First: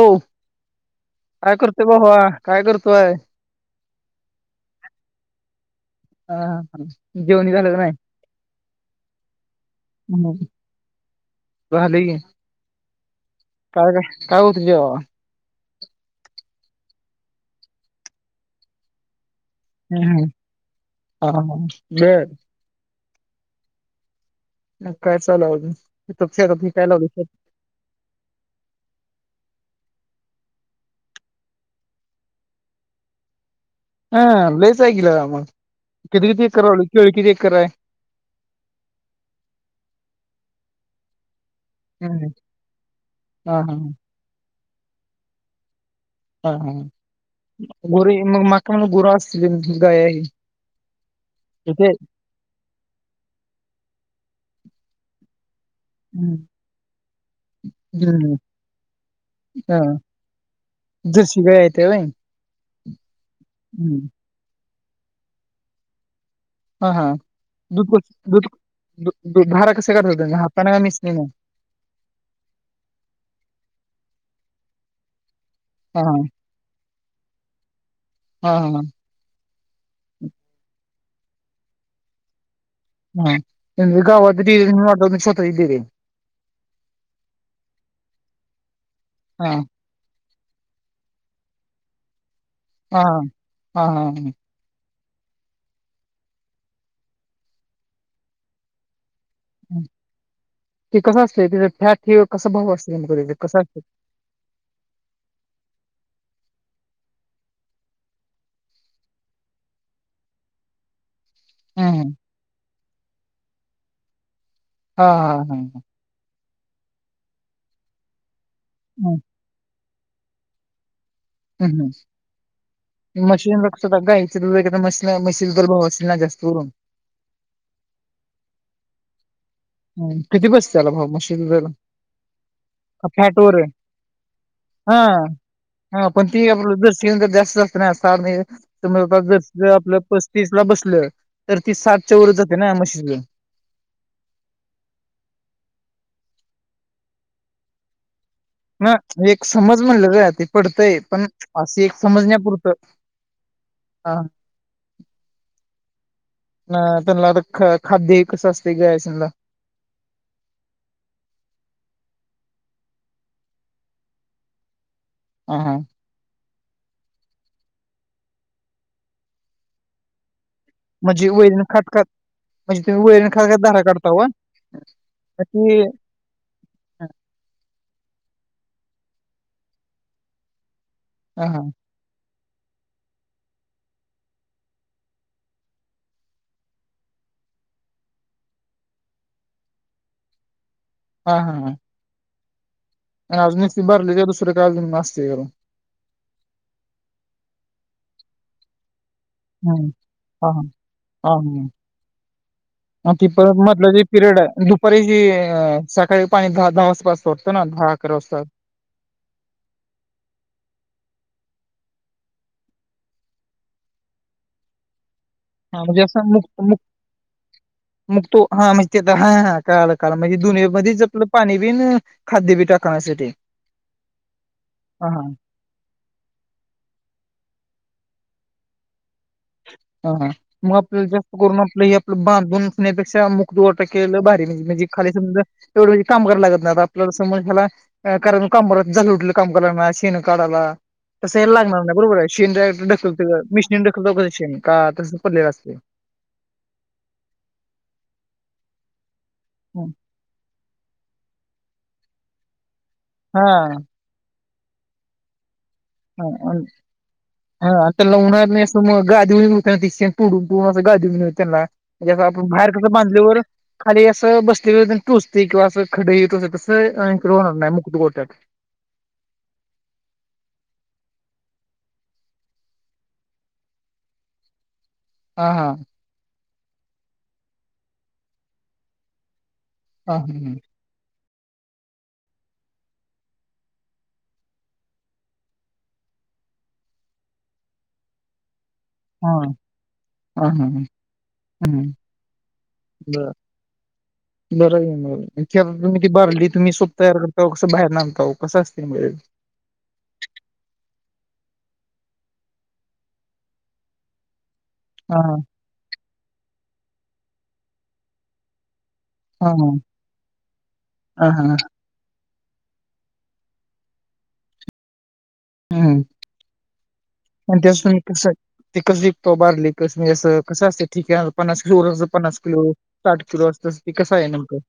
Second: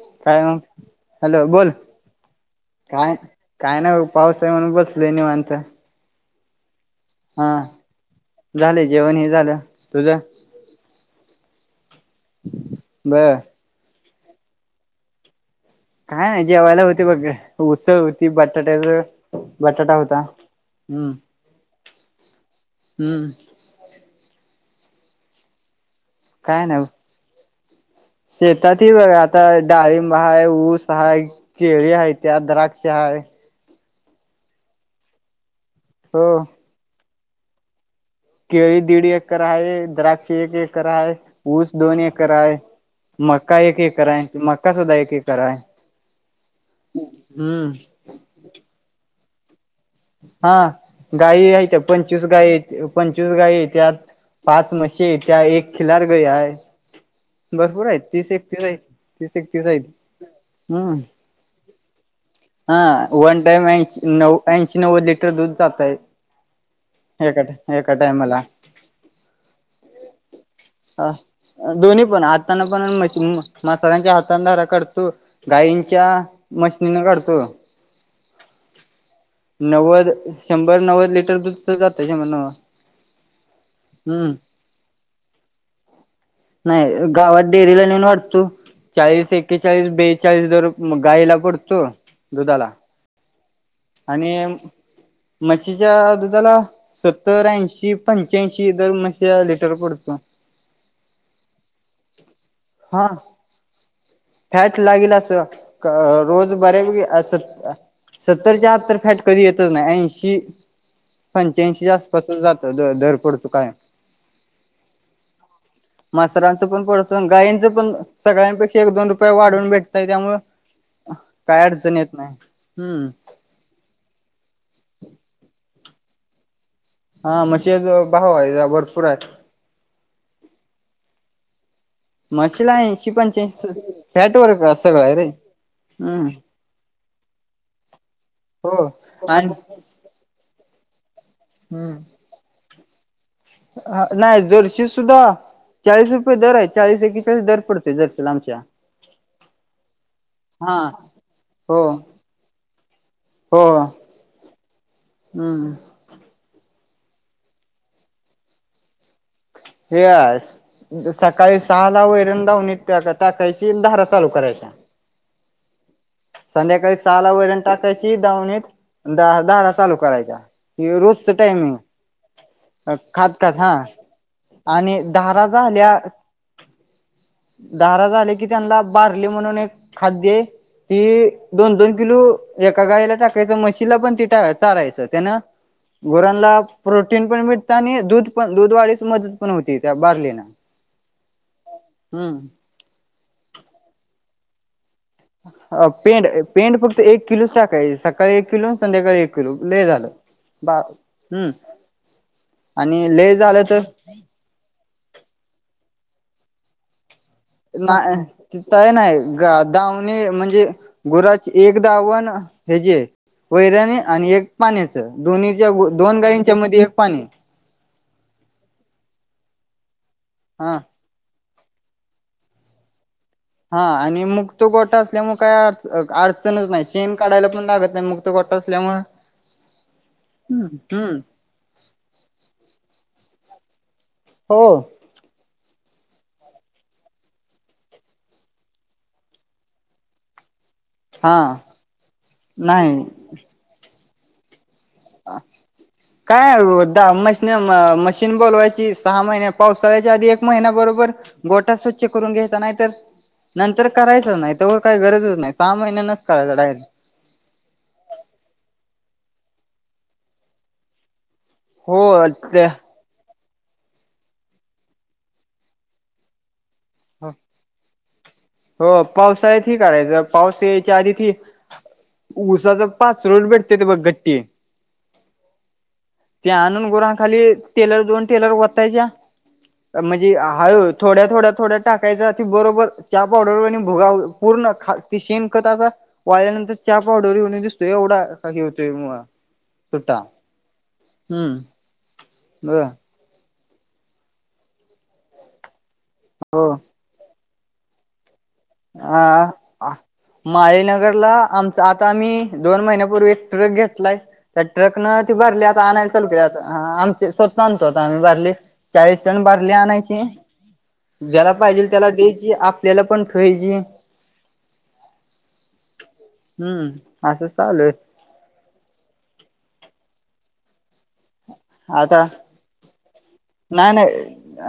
हो काय म, हॅलो काय बोल, करतोय भावा करतोय काय? काय नाही बग, पाऊस हाय म्हणून बसलोय निवांत. हा, हा जेवण झालं काय झाले जेवण हे झालं तुझं नाही? झालय की. बरं. काय काय, काय होतं जेवयाला? काय नाय, जेवायला होती बघ, उसळ होती बटाट्याच बटाटा हम्म, होता, हम्म. हम्म हा हा बर हम्म. काय चालव [unintelligible] शेेताती बघ आता, डाळिंब हाय, ऊस हाय. केळी हायत्या, द्राक्ष आहे. हा लईच आहे की लेका मंग, हो किती किती एकर लावल, केळ किती एकर आहे? केळी दीडी एकर आहे, द्राक्षी एकर आहे, ऊस दोन हम्म. एकर आहे, हा मका हा एक एकर आहे मका सुद्धा एक एकर हाय. हा हा, गुरये मग मका म गुरव असतील गाय. हा, गाय हाईत्या इथे पंचवीस गाय हाईत, पंचवीस गाय त्यात, पाच म्हशी येत्या, एक खिलार गाय हम्म हाय. भरपूर आहेत तीस हम्म. एकतीस हाईत, तीस एकतीस हाईत. जर्सी गायेता होय? हा वन टाइम ऐंशी न ऐंशी नव्वद लिटर दूध जातय. हा हा, एका दूध एका भ, टायमाला दुध, दु धारा कसे करतात हताण का ह मिसनी न? दोन्ही पण हातांन पण माशन म, मसरांच्या हातान धारा काढतो. हा गाईंच्या, हा मशनीन काढतो. हा हा. नव्वद, शंभर नव्वद लिटर दुधच जातय जमन. हा, हेनजे गवात डेरी [unintelligible] स्वतःची डेरी हाय. नाही गावात डेअरी ला नेऊन वाटतो, चाळी हा ऐकेचाळीस बेच चाळीस दर म गाईला पडतो, दुधाला. हा, हा हा ह. मशीच्या दुधाला, सत्तर, ऐंशी, पंच्याऐंशी, दर म ते कसं असत तेज फॅट हे कसं भाव असतय म हा डेरीत कसं असत? फॅट लागेल असं, क रोज बऱ्यापैकी असत. सत्तरच्या आत तर फॅट कधी येतच नाही ऐंशी, हम्म पंच्याऐंशीच्या हम्म. आसपास जा द- दर पडतो कायम. हा हा हा. म्हसराणचं पण पडत गायींचं पण सगळ्यांपेक्षा एक दोन हम्म रुपये वाढवून भेटतय त्यामुळं काय हम्म अडचण येत नाही, हम्म. अस गायच बी वगैरे मशीला मशीला तर भाव असल ना जास्त करून? हा मशीच भाव आहे जर भरपूर आहे. किती बसत त्याला भाव माशीच्या दुधाला? म्हशीला का ऐशी फॅट वर पंच्याऐश, आहे फॅट वर सगळं हाय रे. हा हा पण हम्म. ती आपल जर्सी गाय जास्त असत हो न, [unintelligible] आणि जर्शीच आपल प तीस ला बसलं, तर ती सातच्या वर जाते ना मशीच. ह नाही जरशी सुद्धा चाळीस रुपये दर आहे चाळीस एकेचाळीस दर पडतय जरसीला आमच्या. म, एक समज म्हणले र ते हा पडतंय पण अस हो एक समजण्यापुरतं. हो, हा हम्. ना त्यांला आता ख - खाद्य एकच असतय गया सनला. हे अस, सकाळी सहा ला वैरण धावणीत टाकायची धारा चालू करायच्या. हा हां. संध्याकाळी सहाला वैरण टाकायची दावणीत, धा - धारा चालू करायच्या. यो म्हणजे रोजच वैरण खात खात म्हणजे टायमिंग तुम्ही वैरण खात खातात खात हा, धारा काढता व आणि धारा ती झाल्या धारा झाल्या की त्यांनाला बारली म्हणून एक खाद्यये ते हा हा दोन दोन किलो एका गाईला टाकायच म्हशीला पण ते टा चारायचं त्यान गुरांनला प्रोटीन पण भेटतं आणि दूध पण दूधवाढीस मदत पण होती त्या बारलेन ला. हा हा हा! हं! अजून एक स्लीप भरली की दुसर काय अजून असतय काय? अ पेंड पेंड फक्त एक किलोच टाकायची सकाळी एक किलो संध्याकाळी एक किलो लय हम्म झालं. हा बा हम्म हा! आणि मग ती लय परत झालं तर मधलं जे पिरियड हाय धु परेशी अ सकाळी पाहुणे दहा दहा वाजता असतो. न्हाय ती काय न्हाय गा दावणे म्हणजे गुराची एक दावण हेजी वैरणी आणि एक पाण्याच दोन्ही हा म्हणजे असं मुन मूक मग तु हा म तेझ हा हा कळाल कळाल म्हणजे दोन्ही हा मधीच संपलं पाणी बीन खाद्य बी टाका असं ते हा आणि मग तो गोठा असल्यामुळे काय आज अडचणच न्हाय शेण काढायला पण लागत नाही मग तो गोठा असल्यामुळं हा हा, म आपल्याला जास्त करून आपलं हे आपलं बांधून असण्यापेक्षा मु दो टक्याला केलं भारी हो म्हणजे म्हणजे खाली समजा एवढं कामगार लागत नाय आता आपल्याला समोरच्याला कारण [unintelligible] झालं उठलं [unintelligible] शेण काढायला. हा तसं हेला लागणार नाही बरोबर आहे शेन डायरेक्ट नाही ढकलतय मिशीनीन ढकलत शेण का तसंच पडलेल असतय? काय ओ मशीन मशीन बोलवायची सहा महिने हा पावसाळ्याच्या आधी एक महिना बरोबर गोठा स्वच्छ करून घ्यायचा नाही तर नंतर करायचच नाही तवर काय गरजच नाही सहा महि संपला विषय! हा त्याला [unintelligible] नाही असं मग गादीव [unintelligible] त्यांना हेझा हो आपण ते बाहेर कसं बांधल्यावर खाली असं बसल्यालो तेन टोचतय किंवा असं खड हे कसं स्वाईन फ्लू होणार न्हाय मुक्त गोट्यात. हो पावसाळ्यात ही करायचं पाऊस यायच्या आधी ती उसाच पाचळो भेटत्यात बघ गट्टी. हा हा! ते आणून गुरांखाली टेलर दोन टेलर वतायच्या हा म्हणजे हा हळू थोड्या थोड्या थोड्या टाकायचा ते बरोबर चहा पावडर वाणी भोगाव पूर्ण खा शेण खताचा वाळल्यानंतर चहा पावडरी वाणी दिसतोय एवढा एकाकी होतोय म हां, सुट्टा हां, हां, हां, हम्म! हां. ब बरं. बरं आहे म कॅरबो किट बादली हो तुम्ही सोप तयार करता कसं बाहेर ना आणताव कसं असत आ अ! माळीनगरला आमच आता आम्ही दोन महिन्यापूर्वी एक ट्रक घेतलाय त्या ट्रक न ती हां, भरली आता आणायला चालू केलं आता स्वत आणतो आता आम्ही बादली चाळीस टन हां, बारली आणायचे हां, हां, ज्याला हां, पाहिजे त्याला द्यायची आपल्याला पण पाहिजे. हम्म असं पण तो चालू आहे शेण कस हाय? ती कस विकतो बारली कस म असं कसं असते ती घ्याला? पन्नास किलो [unintelligible] आता पन्नास किलो, साठ किलो असत नाही कसं आहे नाही नेमकं?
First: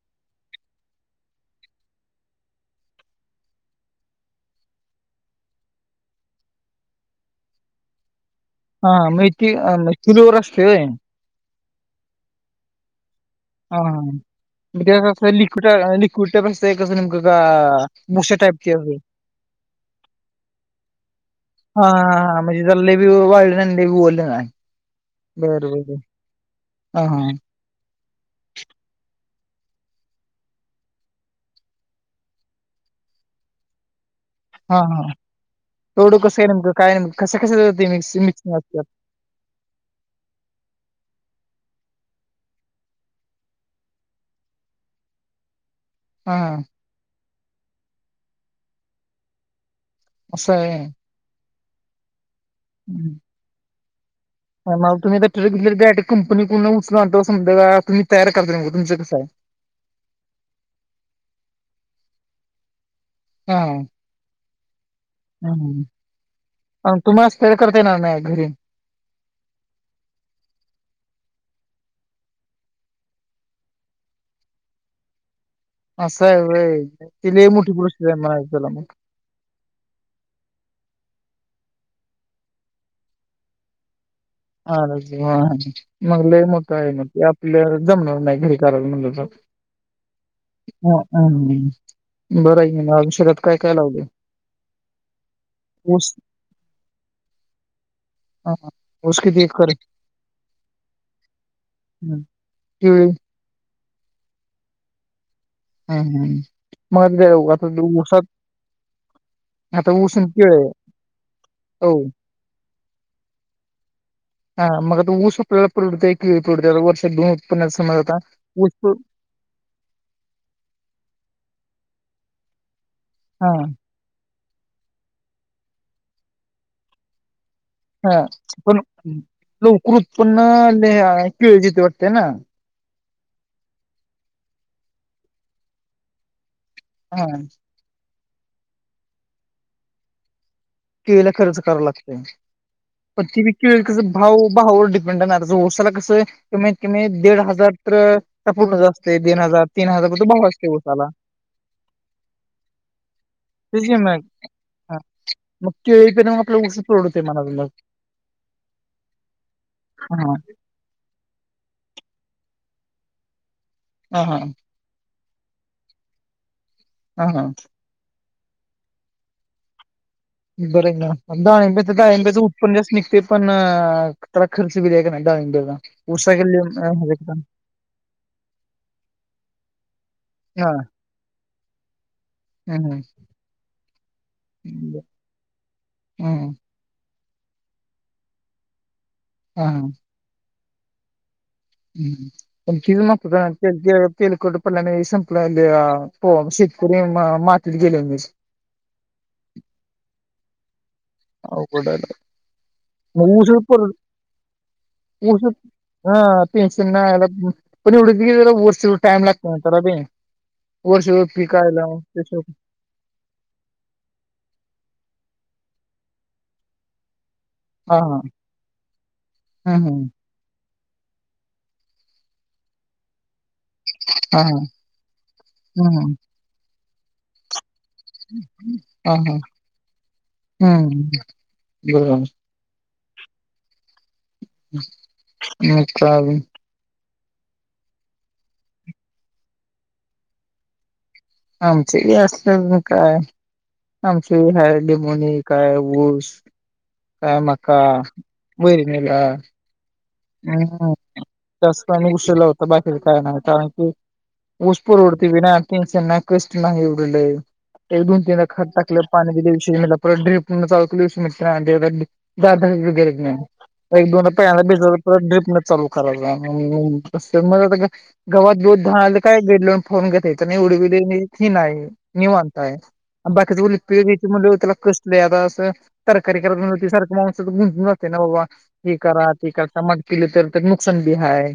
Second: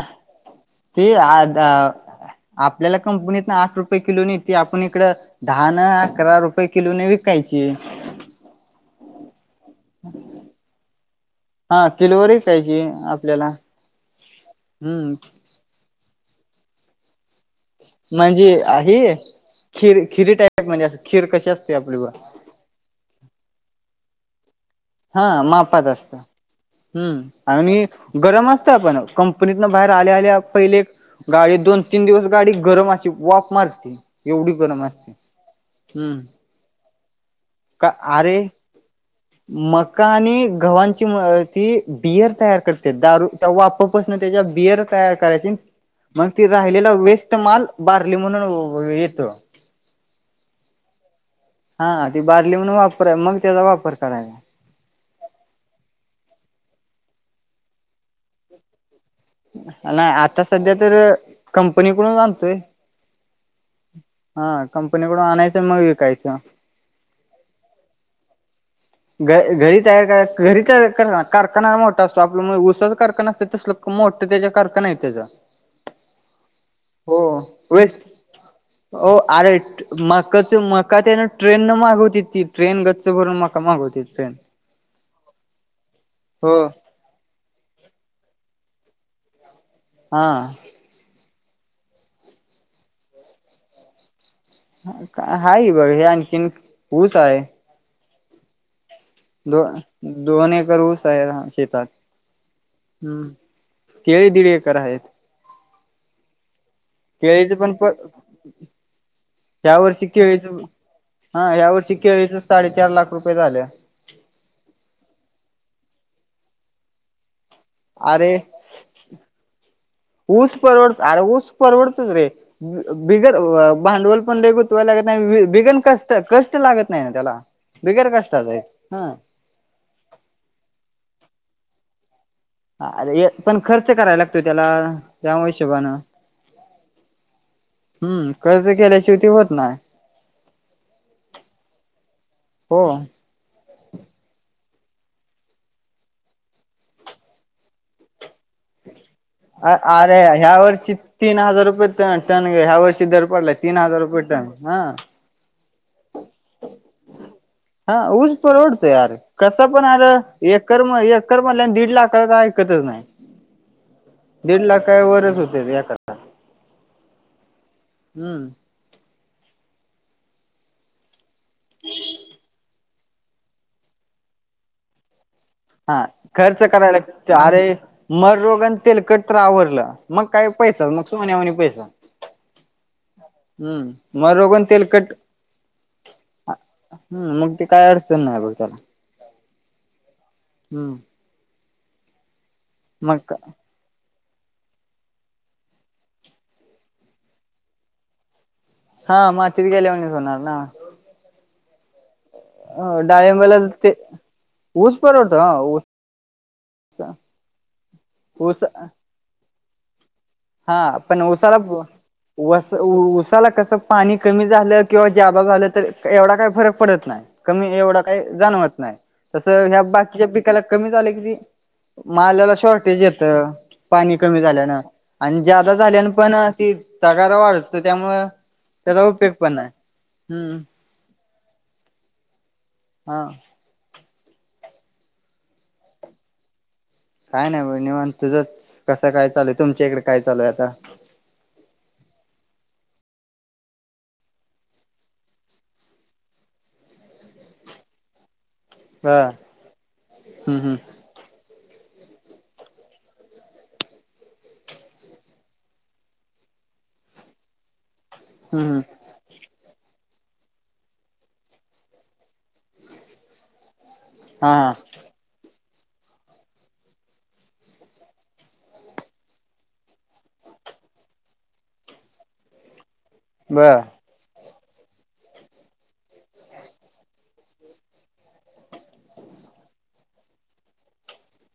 ते आ ध आपल्याला कंपनीतन आठ रुपये ना येतेय, आपण इकडं दहान, अकरा रुपये किलोन, विकायची. हा, मै [unintelligible] किलोवर असतय होय? हा, किलवर विकायची आपल्याला हा हां, म हम्म लिक्विड, लिक्विड प्रस्त कसं नेमकं का? भुश्या म्हणजे टाईपची असते? आहे, खीर खिरी टाईप म्हणजे, अस खीर कशी असते हां, आपली हां, हां, म्हणजे लय बी वाळल नई, आणि लई बी वल्ल नाय हा, मापात असत, हां, हम्म! हां, आणि गरम असतय पण, कंपनीतन बाहेर आल्या आल्या पहिले गाडी, दोन तीन दिवस गाडी गरम अशी वाफ मारती. हा हा, येवढं कसं हाय का नेमकं, कस कसं का अरे मिक्सीसिंग असतात? मका आणि घवांची म ती बियर तयार करत्यात, दारू. वाफ पसण त्याच्या बिअर तयार करायची मग हा ती राहिलेला वेस्ट माल, बारली म्हणून येतो. असं आहे होय? हा, ती बारली म्हणून वापरा, हम्म. मग त्याचा वापर करायाच. मग तुम्ही आता [unintelligible] कंपनीकडून उचलून आणता, समजा का तुम्ही तयार करताय मग तुमच कसं हाय नाही, आता सध्या तर कंपनीकडून आणतोय. हा. हा, कंपनीकडून आणायचं मग विकायचं. तुम्ही [unintelligible] करताय ना [unintelligible] घरी. घ घरी तयार करा, घरी तयार कारखाना मोठा असतो, आपल्या उसाच कारखाना असतो तस मोठं त्याच्या कारखान आहेत तेच. असं आहे व्हय. हो, ती लय मोठी वेस्ट, गोष्ट आहे म्हणायचं त्याला मग वो आर एट मकाच म मका त्यान ट्रेन न मागवती ती, ट्रेन गच्च भरून मका मागवत्यात ट्रेन. अ मग लय हो मोट आहे म, आपल्या जमणार नाही, घरी करायच म्हणल तर हा. हा, हम! बरं आहे म अजून शेतात काय काय लावलय? हाय, बघ हे आणखीन ऊस हाय. हा. ऊस किती दो एकर? दोन एकर ऊस आहे शेतात, हम्म. केळी हम्म! केळी दिड एकर आहे. हम्म हम्, मग केळीच आता पण ते ऊसात ह्या आता वर्षी ऊस आणि केळीच, केळ आहे हा, ह्या हो वर्षी केळीच साडेचार लाख रुपये झाल. हा, मग आता ऊस आपल्याला पुरवडतय की, पुरवडतंय वर्षात दोन उत्पन्नाचा समज आता, अरे ऊस ऊस परवडत, अरे ऊस परवडतोच रे, बिगर हा भांडवल पण लय लागत नाही, बिगन कष्ट, कष्ट लागत नाही ना त्याला, बिगर हा कष्टाच पण हाय. लवकर उत्पन्न केळ जिथे वाटतेय ना? अरे पण खर्च करायला लागतोय त्याला, त्या हिशोबाानं. हा. हम्म! कर्ज केल्याशिवाय ते आत्ता होत नाय. केळीला खर्च कराय लागतय. हो ते बी केळी कस, भाव भावर डिपेंड हाय, तसं उसाला कसं कमत कमी दिड हजार तर, त्या पूर्ण जात अ अरे ह्या वर्षी तीन हजार रुपये टन टन ह्या वर्षी दर पडलाय तीन तेच की हजार मग रुपये टन हा मग केळी पण मग आपल्याला ऊस परवडतोय म्हणायचं मग हा ऊस परवडत आर कसं पण अर हा एक कर्म एकर म्हणल्यावर दीड लाख करात ऐकतच नाही हा दीड लाखावरच होते एका हा हा हम्म बरं ना डाळिंब्याच डळिंब्याचं उत्पन्न जास्त निघते पण तेला खर्च बी लई हाय कनी डाळिंब्याला हा [inaudible] ऊस खर्च करायला [inaudible] अरे मर रोग आणि तेलकट तर आवरलं मग काय पैसा मग सोन्यावाणी पैसा हम्म हम्म मग रोगन हम्म तेलकट हम्म, हम् मग ते काय अडचण नाही बघ त्याला हा ह हम्म हम्म मग [inaudible] [inaudible] तेलकटपणा नाही संपला शेतकरी मा मातीत गेले मी हा मातीत गेल्यावाणीच होणार ना अवघड हाय बा अ डाळिंबाला ते ऊस हह पेन्शन नाय आलं पण एवढं ऊस वर्ष टाइम लागत करा ते हा वर्ष पण भर उसाला पिकायला वस उसाला कसं पाणी कमी झालं किंवा जादा झालं तर एवढा काही फरक पडत नाय कमी हा एवढं हा काय जाणवत नाय तस ह्या हम्म हम्म बाकीच्या बी त्याला कमी झालं कि माल्याला शॉर्टेज येतं पाणी कमी हा हा झाल्यानं आणि जादा हम्म झाल्यान हम्म. पण ती तगारा वाढ तर त्यामुळं त्याचा हा उपयोग हा पण नाय हम्म [inaudible] हा मग काय आजुन काय नाही बग निवांत तुझंच कसं काय चालूय तुमच्या इकडं काय चालूय आता आमच्याकड असल काय आमची हय लिमूनी काय ऊस काय मका [inaudible] बर हा हम्म त्यास का उशीला लावतो बाकीच काय नाही कारण की ऊस परवडतय विना टेन्शन नाही कष्ट नाही एवढ लय एक दोन-तीनदा हम्म खत हम्म टाकलं पाणी [unintelligible] एक दोनदा हा पॅनल हा भिजवल परत ड्र्रीपन चालू करायला लागणार कस मग गवत [inaudible] काय गेडलं फोन घेतय नाही उडविली नाही ही रेंज नाही निवांत आहे बाकीच पळी बर दयायचं म्हणल त्याला कष्ट आता असं तरकारी करतती सारख माणस गुंंतून जाते ना बाबा हे करा ते करा चमाग पलं तर तर नुकसान बी हाय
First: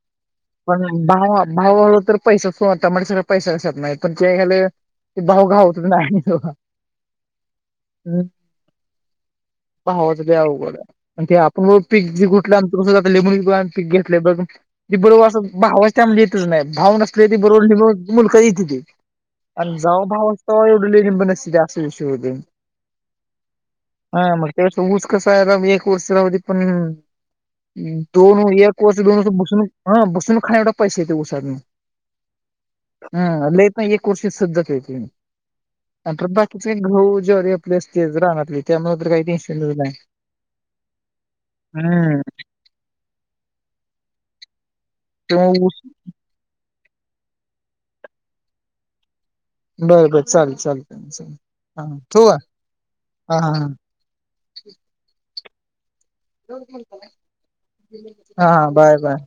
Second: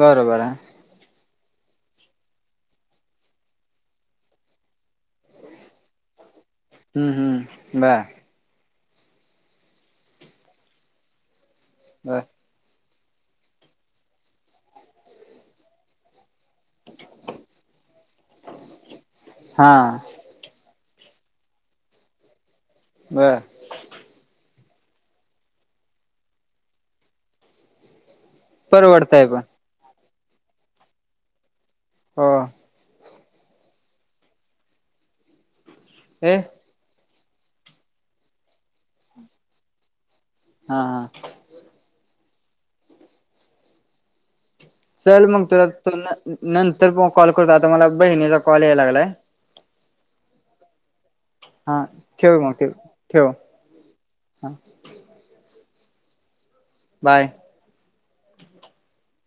बरोबर आहे पण भाव भाव तर पैसा फता म्ह सग पैसा कसत नाही पण ते खाले ते भाऊ घावतच नाही हो हम्म हम्म बर भावाच लय अवघड आहे ते आपण बी पिक बर जे जातले म्हून पीक घेतले बघ बरोबर असं भावाच टायमाला येतच नाही. भाव नसले ते बरोबर मुलकाच येतती हा आणि जवा भाव असतो तवा एवढ [unintelligible] असा विषय होतोय बरं हा मग ते ऊस कसाय एक वर्षा मध्ये दोन एक दोन परवडतय वर्ष पण बसून हा बसून खाण्या एवढा पैसा येतो उसातून हा हम्अल् एक वर्ष शद्धकती ए बाकी [unintelligible] ते गहू ज्वारी आपली असती रानातली त्यामुळे तर काही टेन्शनच नाही. हा हा हम्म चल मग त्यामुळं तुला तो न नंतर मग कॉल करतो आता मला बहिणीचा कॉल यायला लागलाय. बरं बरं चालतंय चालतंय चा हा ठेवू ठेव मग ठेव ठेव का हा हा हो ख [unintelligible] बाय हा हा बाय बाय